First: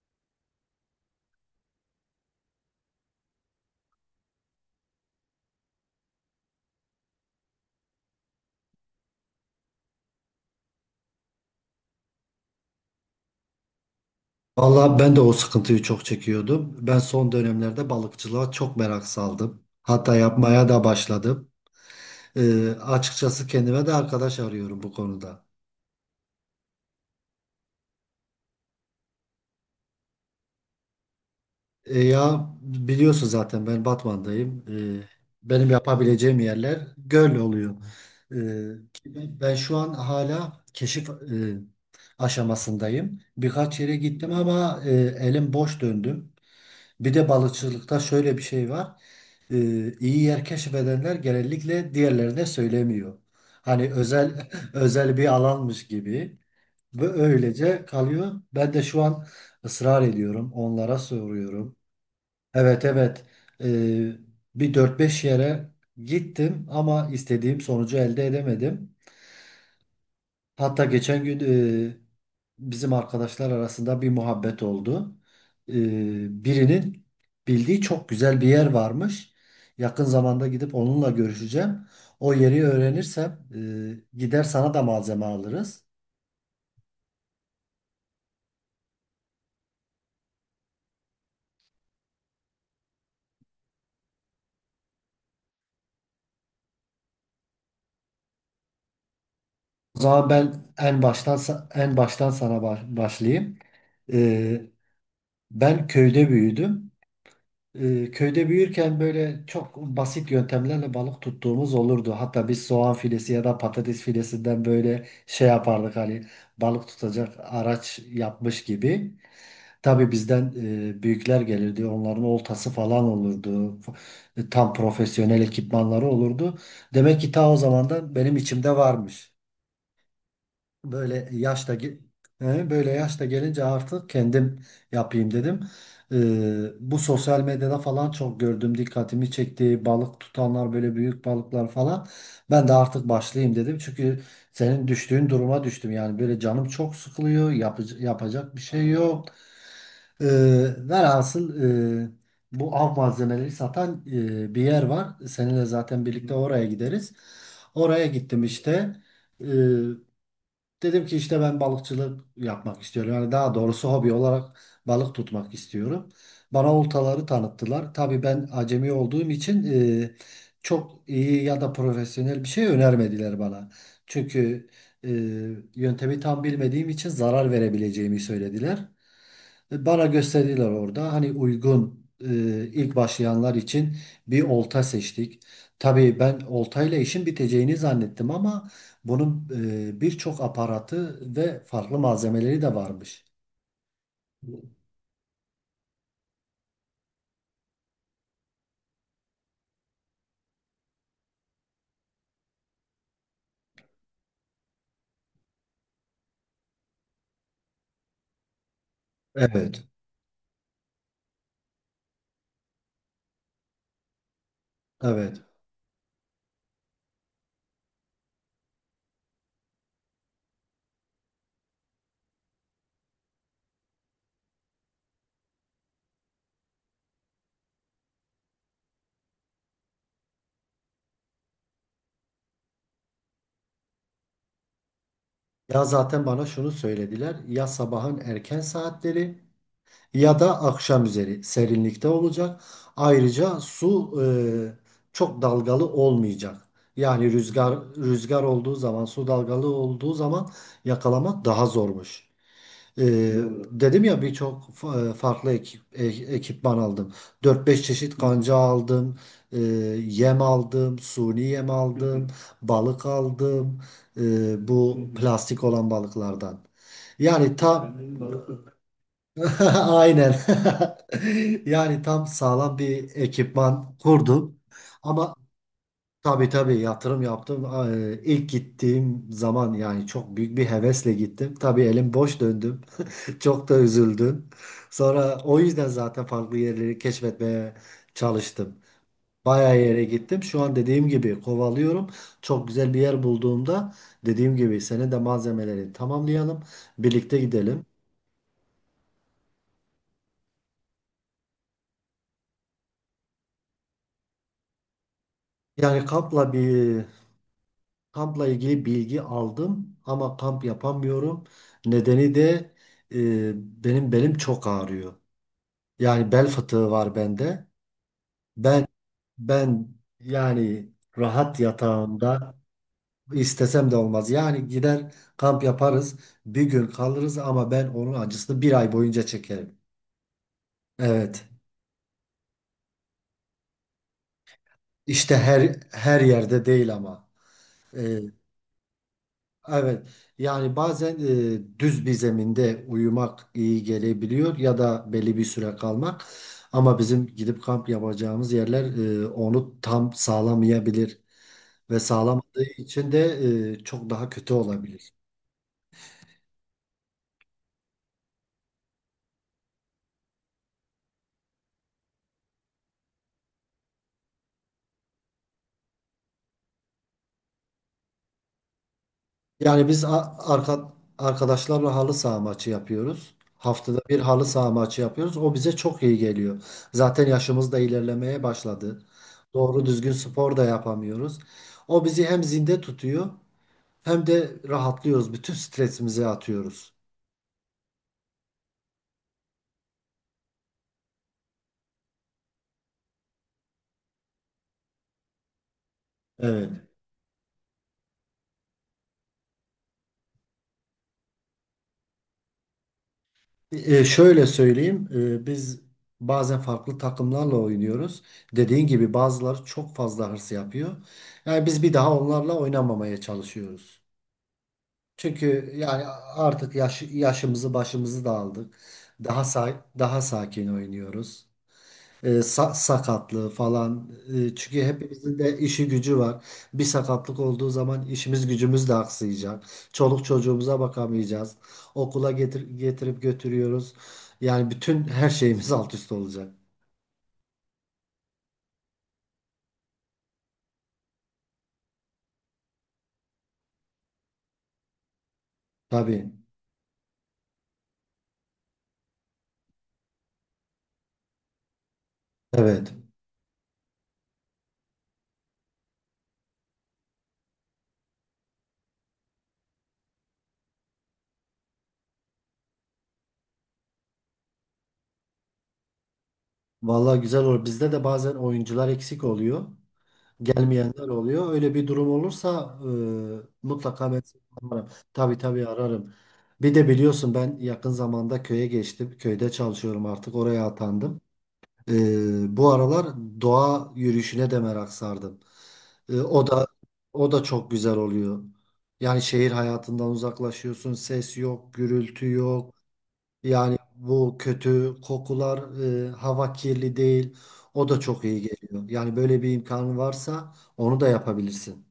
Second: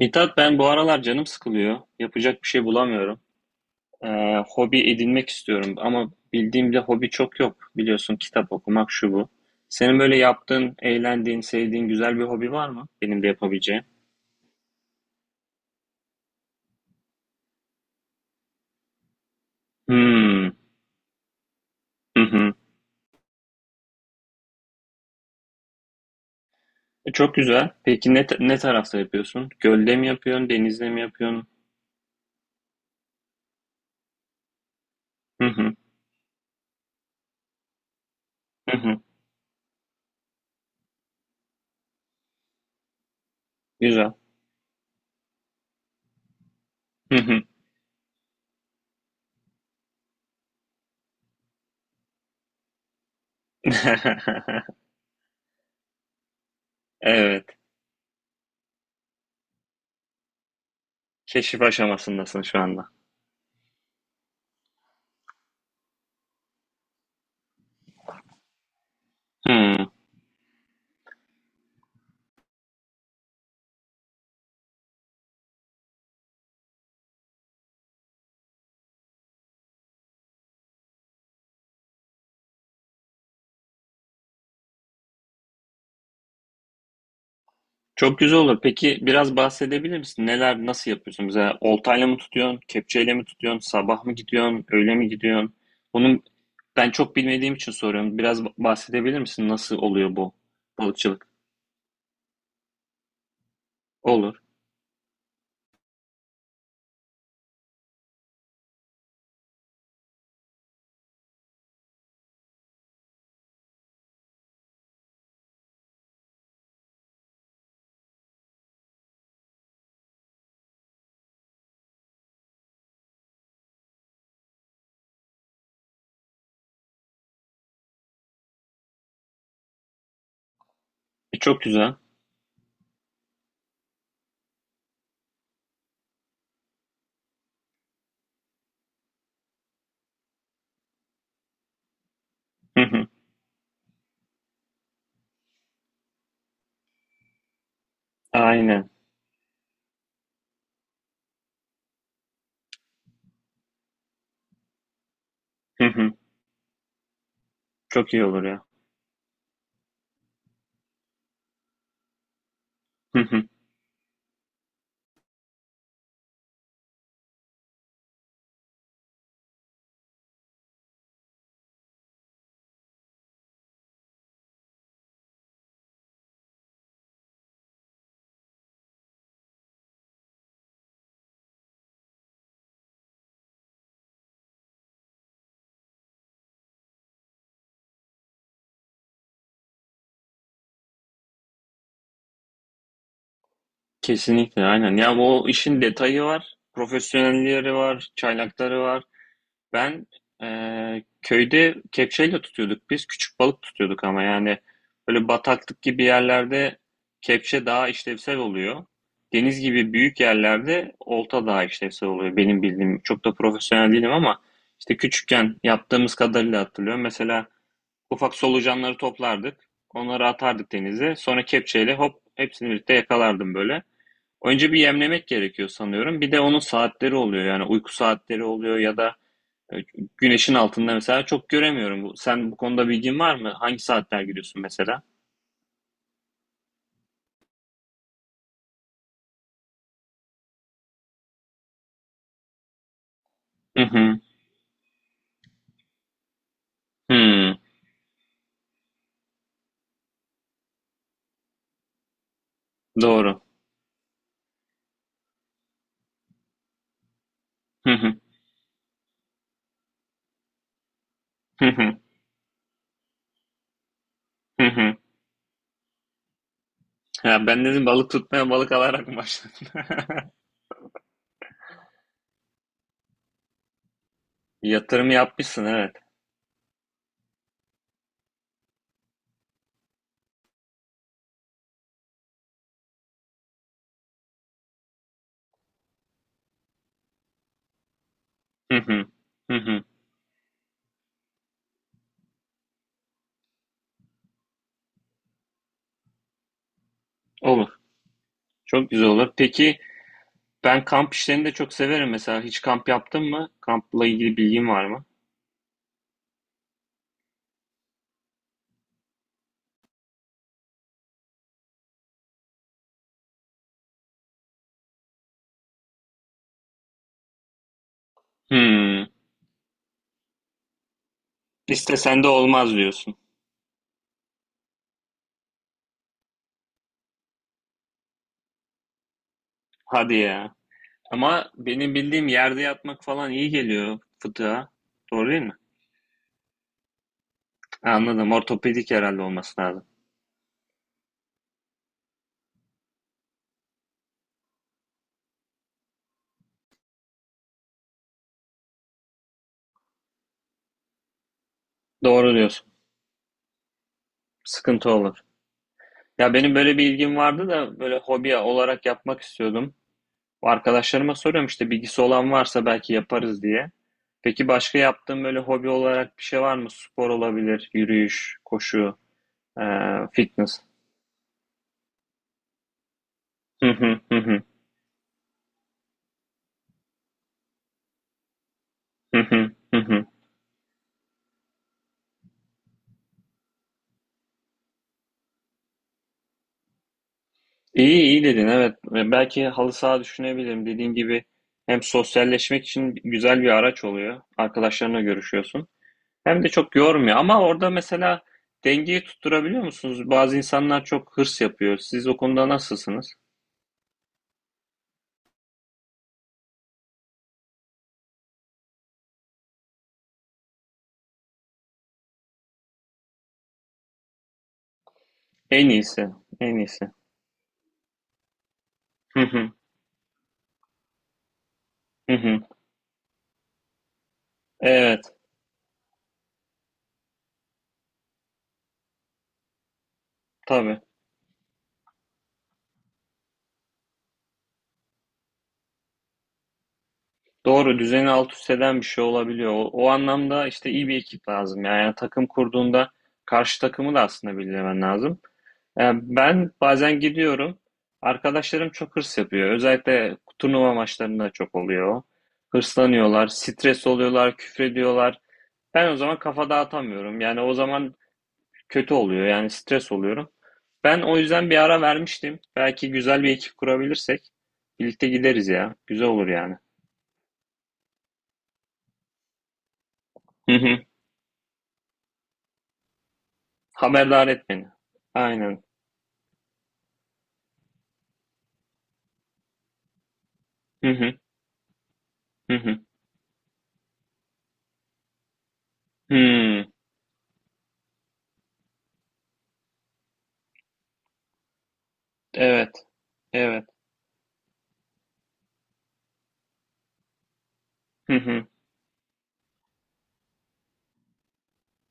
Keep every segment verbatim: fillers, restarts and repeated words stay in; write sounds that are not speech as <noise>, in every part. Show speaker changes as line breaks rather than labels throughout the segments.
Mithat ben bu aralar canım sıkılıyor. Yapacak bir şey bulamıyorum. Ee, hobi edinmek istiyorum ama bildiğim bir hobi çok yok. Biliyorsun kitap okumak şu bu. Senin böyle yaptığın, eğlendiğin, sevdiğin güzel bir hobi var mı? Benim de yapabileceğim.
Vallahi ben de o sıkıntıyı çok çekiyordum. Ben son dönemlerde balıkçılığa çok merak saldım. Hatta
Hmm.
yapmaya da başladım.
Hı hı.
Ee, açıkçası kendime de arkadaş arıyorum bu konuda.
E, Çok güzel. Peki ne, ne tarafta yapıyorsun? Gölde mi yapıyorsun, denizde mi yapıyorsun?
E, ya biliyorsun zaten ben Batman'dayım. Ee,
Hı
Benim
hı.
yapabileceğim yerler göl oluyor. Ee,
Hı hı.
Ki ben ben şu an hala keşif e, aşamasındayım. Birkaç yere
Güzel.
gittim ama e, elim boş döndüm. Bir
Hı
de
hı.
balıkçılıkta şöyle bir şey var. e, iyi yer keşfedenler genellikle diğerlerine söylemiyor. Hani özel <laughs>
<laughs>
özel bir alanmış gibi ve
Evet.
öylece kalıyor. Ben de şu an ısrar ediyorum, onlara
Keşif
soruyorum.
aşamasındasın şu
Evet,
anda.
evet, e, bir dört beş yere gittim ama istediğim sonucu elde edemedim.
Hmm.
Hatta geçen gün e, bizim arkadaşlar arasında bir muhabbet oldu. E, Birinin bildiği çok güzel bir yer varmış. Yakın zamanda gidip onunla görüşeceğim. O yeri öğrenirsem e, gider sana da malzeme alırız.
Çok güzel olur. Peki biraz bahsedebilir misin? Neler, nasıl yapıyorsun? Mesela oltayla mı tutuyorsun, kepçeyle mi tutuyorsun, sabah mı gidiyorsun, öğle mi gidiyorsun? Bunun ben çok bilmediğim için soruyorum. Biraz ba- bahsedebilir misin? Nasıl
O
oluyor
zaman
bu
ben en
balıkçılık?
baştan sa- en baştan sana ba- başlayayım.
Olur.
E, Ben köyde büyüdüm. E, köyde büyürken böyle çok basit yöntemlerle balık tuttuğumuz olurdu. Hatta biz soğan filesi ya da patates filesinden böyle şey yapardık, hani balık tutacak araç yapmış gibi. Tabii bizden e, büyükler gelirdi. Onların oltası falan olurdu. F- e, Tam profesyonel ekipmanları olurdu. Demek ki ta o zamandan benim içimde varmış. Böyle
E, çok
yaşta
güzel.
ge- he, Böyle yaşta gelince artık kendim yapayım dedim. Ee, bu sosyal medyada falan çok gördüm, dikkatimi çekti. Balık tutanlar böyle büyük balıklar falan. Ben de
Hı hı.
artık başlayayım dedim. Çünkü senin düştüğün duruma düştüm. Yani böyle canım çok sıkılıyor, yapıc- yapacak bir şey
Aynen.
yok. Ee, Velhasıl e, bu av malzemeleri satan e, bir yer var. Seninle
Hı
zaten
hı.
birlikte oraya gideriz. Oraya
Çok iyi olur
gittim
ya.
işte. Ee, Dedim ki işte ben balıkçılık yapmak istiyorum.
Hı
Yani
hı.
daha doğrusu hobi olarak balık tutmak istiyorum. Bana oltaları tanıttılar. Tabii ben acemi olduğum için e, çok iyi ya da profesyonel bir şey önermediler bana. Çünkü e, yöntemi tam bilmediğim için zarar verebileceğimi söylediler. E, Bana gösterdiler orada. Hani uygun, e, ilk başlayanlar için bir olta seçtik. Tabii ben oltayla işin biteceğini zannettim ama bunun e, birçok aparatı ve farklı malzemeleri de varmış.
Kesinlikle aynen. Ya bu işin detayı var, profesyonelleri var, çaylakları var. Ben eee, köyde kepçeyle tutuyorduk biz. Küçük balık tutuyorduk ama yani böyle bataklık gibi yerlerde kepçe daha işlevsel oluyor. Deniz
Evet,
gibi büyük yerlerde olta daha işlevsel oluyor benim bildiğim. Çok da profesyonel değilim ama işte
evet.
küçükken yaptığımız kadarıyla hatırlıyorum. Mesela ufak solucanları toplardık. Onları atardık denize. Sonra kepçeyle hop hepsini birlikte yakalardım böyle. Önce bir yemlemek gerekiyor sanıyorum. Bir de onun saatleri oluyor yani uyku saatleri oluyor ya da e, Güneşin altında mesela çok göremiyorum. Bu- Sen bu konuda bilgin var mı? Hangi saatler giriyorsun mesela?
Ya zaten bana şunu söylediler. Ya sabahın erken saatleri ya da akşam üzeri serinlikte olacak. Ayrıca
Hı
su
hı.
e, çok dalgalı olmayacak. Yani
Hı.
rüzgar rüzgar olduğu zaman, su dalgalı olduğu zaman yakalamak daha zormuş. E,
Doğru.
Hmm. Dedim ya, birçok fa- e, farklı ekip, e- ekipman aldım. Dört beş
Hı hı.
çeşit kanca aldım, e, yem aldım, suni
Hı
yem
hı.
aldım, balık aldım,
Hı
e,
hı.
bu plastik olan balıklardan.
Ya
Yani
ben dedim
ta
balık tutmaya balık alarak mı başladın?
<laughs>
<laughs>
Aynen. <laughs> Yani tam sağlam bir ekipman kurdum.
Yatırım
Ama
yapmışsın, evet.
tabii tabii yatırım yaptım. Ee, İlk gittiğim zaman yani çok büyük bir hevesle gittim. Tabii elim boş döndüm. <laughs> Çok da üzüldüm. Sonra o yüzden zaten farklı yerleri keşfetmeye
Hı
çalıştım.
hı. Hı
Bayağı
hı.
yere gittim. Şu an dediğim gibi kovalıyorum. Çok güzel bir yer bulduğumda, dediğim gibi, senin de malzemeleri tamamlayalım. Birlikte
Olur.
gidelim.
Çok güzel olur. Peki ben kamp işlerini de çok severim mesela. Hiç kamp yaptın mı? Kampla ilgili bilgin var mı?
Yani kampla bir Kampla ilgili bilgi aldım ama kamp yapamıyorum. Nedeni de e, benim belim çok ağrıyor. Yani bel fıtığı var bende. Ben
Hmm.
ben yani Rahat
İstesen de
yatağımda
olmaz diyorsun.
istesem de olmaz. Yani gider kamp yaparız, bir gün kalırız ama ben onun acısını bir ay boyunca çekerim.
Hadi ya.
Evet.
Ama benim bildiğim yerde yatmak falan iyi geliyor fıtığa. Doğru
İşte
değil mi?
her her yerde değil ama.
Ha,
E,
anladım. Ortopedik herhalde olması lazım.
Evet, yani bazen e, düz bir zeminde uyumak iyi gelebiliyor ya da belli bir süre kalmak. Ama bizim gidip kamp yapacağımız yerler e, onu tam sağlamayabilir ve
Doğru
sağlamadığı
diyorsun.
için de e, çok daha kötü
Sıkıntı
olabilir.
olur. Ya benim böyle bir ilgim vardı da böyle hobi olarak yapmak istiyordum. Arkadaşlarıma soruyorum işte bilgisi olan varsa belki yaparız diye. Peki başka yaptığın böyle hobi olarak bir şey var mı? Spor olabilir, yürüyüş, koşu,
Yani biz
eee,
a-
fitness.
arka, arkadaşlarla halı saha maçı yapıyoruz.
Hı
Haftada
hı hı
bir
hı
halı saha maçı yapıyoruz. O bize çok iyi geliyor. Zaten yaşımız da ilerlemeye başladı.
hı hı hı
Doğru
hı.
düzgün spor da yapamıyoruz. O bizi hem zinde tutuyor. Hem de rahatlıyoruz. Bütün stresimizi atıyoruz.
İyi iyi dedin, evet. Ve Belki halı saha düşünebilirim. Dediğin gibi hem sosyalleşmek için güzel bir araç oluyor. Arkadaşlarına görüşüyorsun. Hem de çok
Evet.
yormuyor. Ama orada mesela dengeyi tutturabiliyor musunuz? Bazı insanlar çok hırs yapıyor. Siz o konuda nasılsınız?
E, şöyle söyleyeyim, e, biz bazen farklı takımlarla oynuyoruz. Dediğin gibi bazıları çok fazla hırs yapıyor. Yani biz bir daha onlarla oynamamaya çalışıyoruz.
En
Çünkü yani
iyisi. En
artık
iyisi.
yaş, yaşımızı başımızı da aldık.
Hı
Daha
hı.
sa daha sakin oynuyoruz.
Hı
E,
hı.
sa- sakatlığı falan. E, çünkü
Evet.
hepimizin de işi gücü var. Bir sakatlık olduğu zaman işimiz gücümüz de aksayacak. Çoluk çocuğumuza
Tabii.
bakamayacağız. Okula getir getirip götürüyoruz. Yani bütün her şeyimiz alt üst olacak.
Doğru. Düzeni alt üst eden bir şey olabiliyor. O, o anlamda işte iyi bir ekip lazım. Yani takım kurduğunda karşı takımı da aslında bilmen lazım. Yani
Tabii.
ben bazen gidiyorum. Arkadaşlarım çok hırs yapıyor. Özellikle turnuva maçlarında çok oluyor.
Evet.
Hırslanıyorlar, stres oluyorlar, küfrediyorlar. Ben o zaman kafa dağıtamıyorum. Yani o zaman kötü oluyor. Yani stres oluyorum. Ben o yüzden bir ara vermiştim. Belki güzel bir ekip kurabilirsek birlikte gideriz ya. Güzel olur yani.
Vallahi güzel olur. Bizde de bazen oyuncular eksik oluyor,
Hı hı.
gelmeyenler oluyor. Öyle bir durum olursa e, mutlaka ben
Haberdar
seni
et beni.
ararım. Tabii
Aynen.
tabii ararım. Bir de biliyorsun ben yakın zamanda köye geçtim. Köyde çalışıyorum artık. Oraya
Hı hı.
atandım.
Hı
E, bu
hı.
aralar doğa yürüyüşüne de merak sardım. E, o
Hı.
da O da çok güzel oluyor. Yani şehir hayatından uzaklaşıyorsun. Ses yok, gürültü yok.
Evet. Evet.
Yani bu kötü kokular, e, hava kirli değil. O da
Hı
çok iyi
hı.
geliyor. Yani böyle bir imkanı varsa onu da yapabilirsin.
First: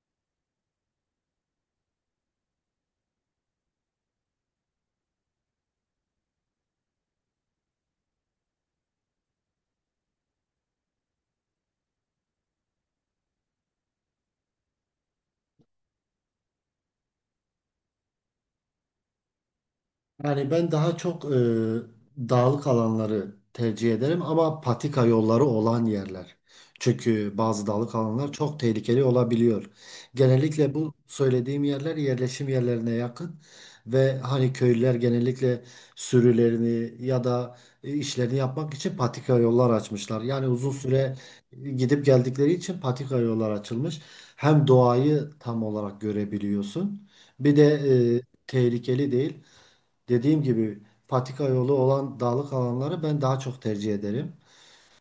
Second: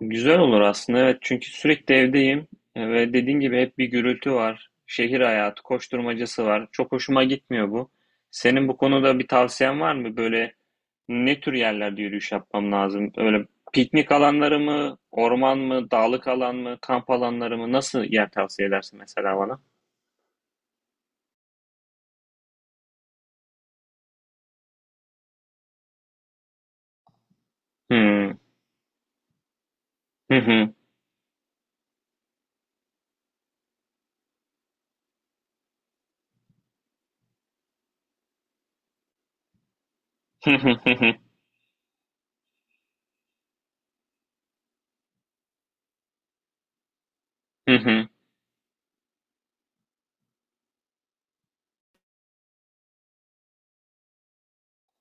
Güzel olur aslında, evet, çünkü sürekli evdeyim. E, ve dediğin gibi hep bir gürültü var. Şehir hayatı, koşturmacası var. Çok hoşuma gitmiyor bu. Senin bu konuda bir tavsiyen var mı? Böyle ne tür yerlerde yürüyüş yapmam lazım? Öyle piknik alanları mı, orman mı, dağlık alan mı, kamp alanları mı? Nasıl yer tavsiye edersin mesela bana?
Yani ben daha çok e, dağlık alanları tercih ederim ama patika yolları olan yerler. Çünkü bazı dağlık alanlar
Hmm.
çok tehlikeli olabiliyor.
Hı hı.
Genellikle bu söylediğim yerler yerleşim yerlerine yakın ve hani köylüler genellikle sürülerini ya da e, işlerini yapmak için patika yollar açmışlar. Yani
Hı
uzun
hı hı hı.
süre gidip geldikleri için patika yollar açılmış. Hem doğayı tam olarak görebiliyorsun. Bir de
Hı hı.
e, tehlikeli değil. Dediğim gibi patika yolu olan dağlık alanları ben daha çok tercih ederim.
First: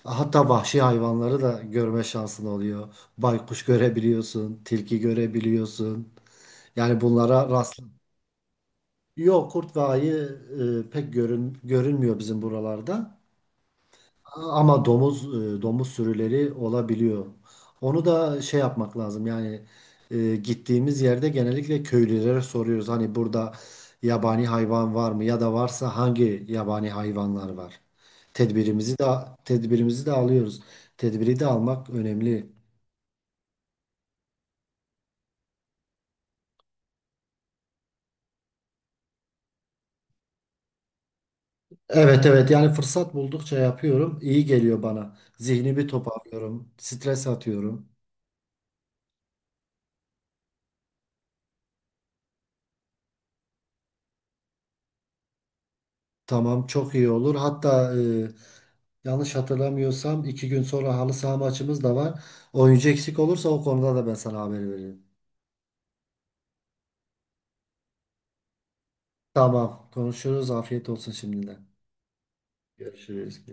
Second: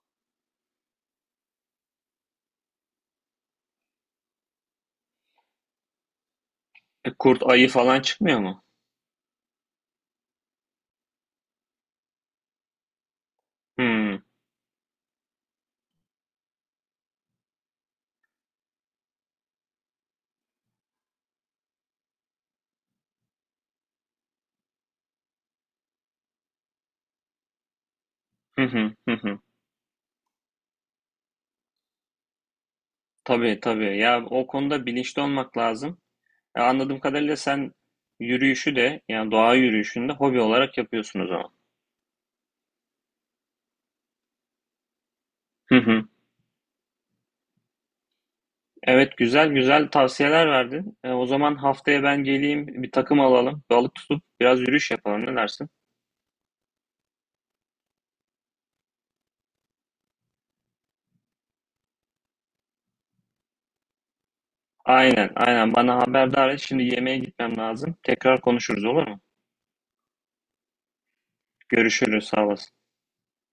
Hatta vahşi hayvanları da görme şansın oluyor. Baykuş görebiliyorsun, tilki görebiliyorsun. Yani
E, Kurt
bunlara
ayı
rast.
falan çıkmıyor mu?
Yok, kurt ve ayı e, pek görün, görünmüyor bizim buralarda.
Hmm.
Ama domuz, e, domuz sürüleri olabiliyor. Onu da şey yapmak lazım. Yani e, gittiğimiz yerde genellikle köylülere soruyoruz. Hani burada yabani hayvan var mı ya da varsa hangi yabani hayvanlar var?
Hı hı
Tedbirimizi de
hı hı.
Tedbirimizi de alıyoruz. Tedbiri de almak önemli.
Tabii tabii. Ya o konuda bilinçli olmak lazım. E, Anladığım kadarıyla sen yürüyüşü de yani doğa yürüyüşünü de hobi olarak yapıyorsun o zaman.
Evet, evet, yani fırsat buldukça yapıyorum. İyi geliyor bana.
Hı
Zihnimi
hı.
toparlıyorum. Stres atıyorum.
Evet, güzel güzel tavsiyeler verdin. E, o zaman haftaya ben geleyim bir takım alalım. Balık tutup biraz yürüyüş yapalım, ne dersin?
Tamam, çok iyi olur. Hatta e, yanlış hatırlamıyorsam iki gün sonra halı saha maçımız da var. Oyuncu eksik olursa o konuda da ben sana haber veririm.
Aynen aynen, bana haberdar et. Şimdi yemeğe gitmem lazım. Tekrar konuşuruz, olur mu?
Tamam, konuşuruz. Afiyet olsun şimdiden.
Görüşürüz, sağ olasın.
Görüşürüz.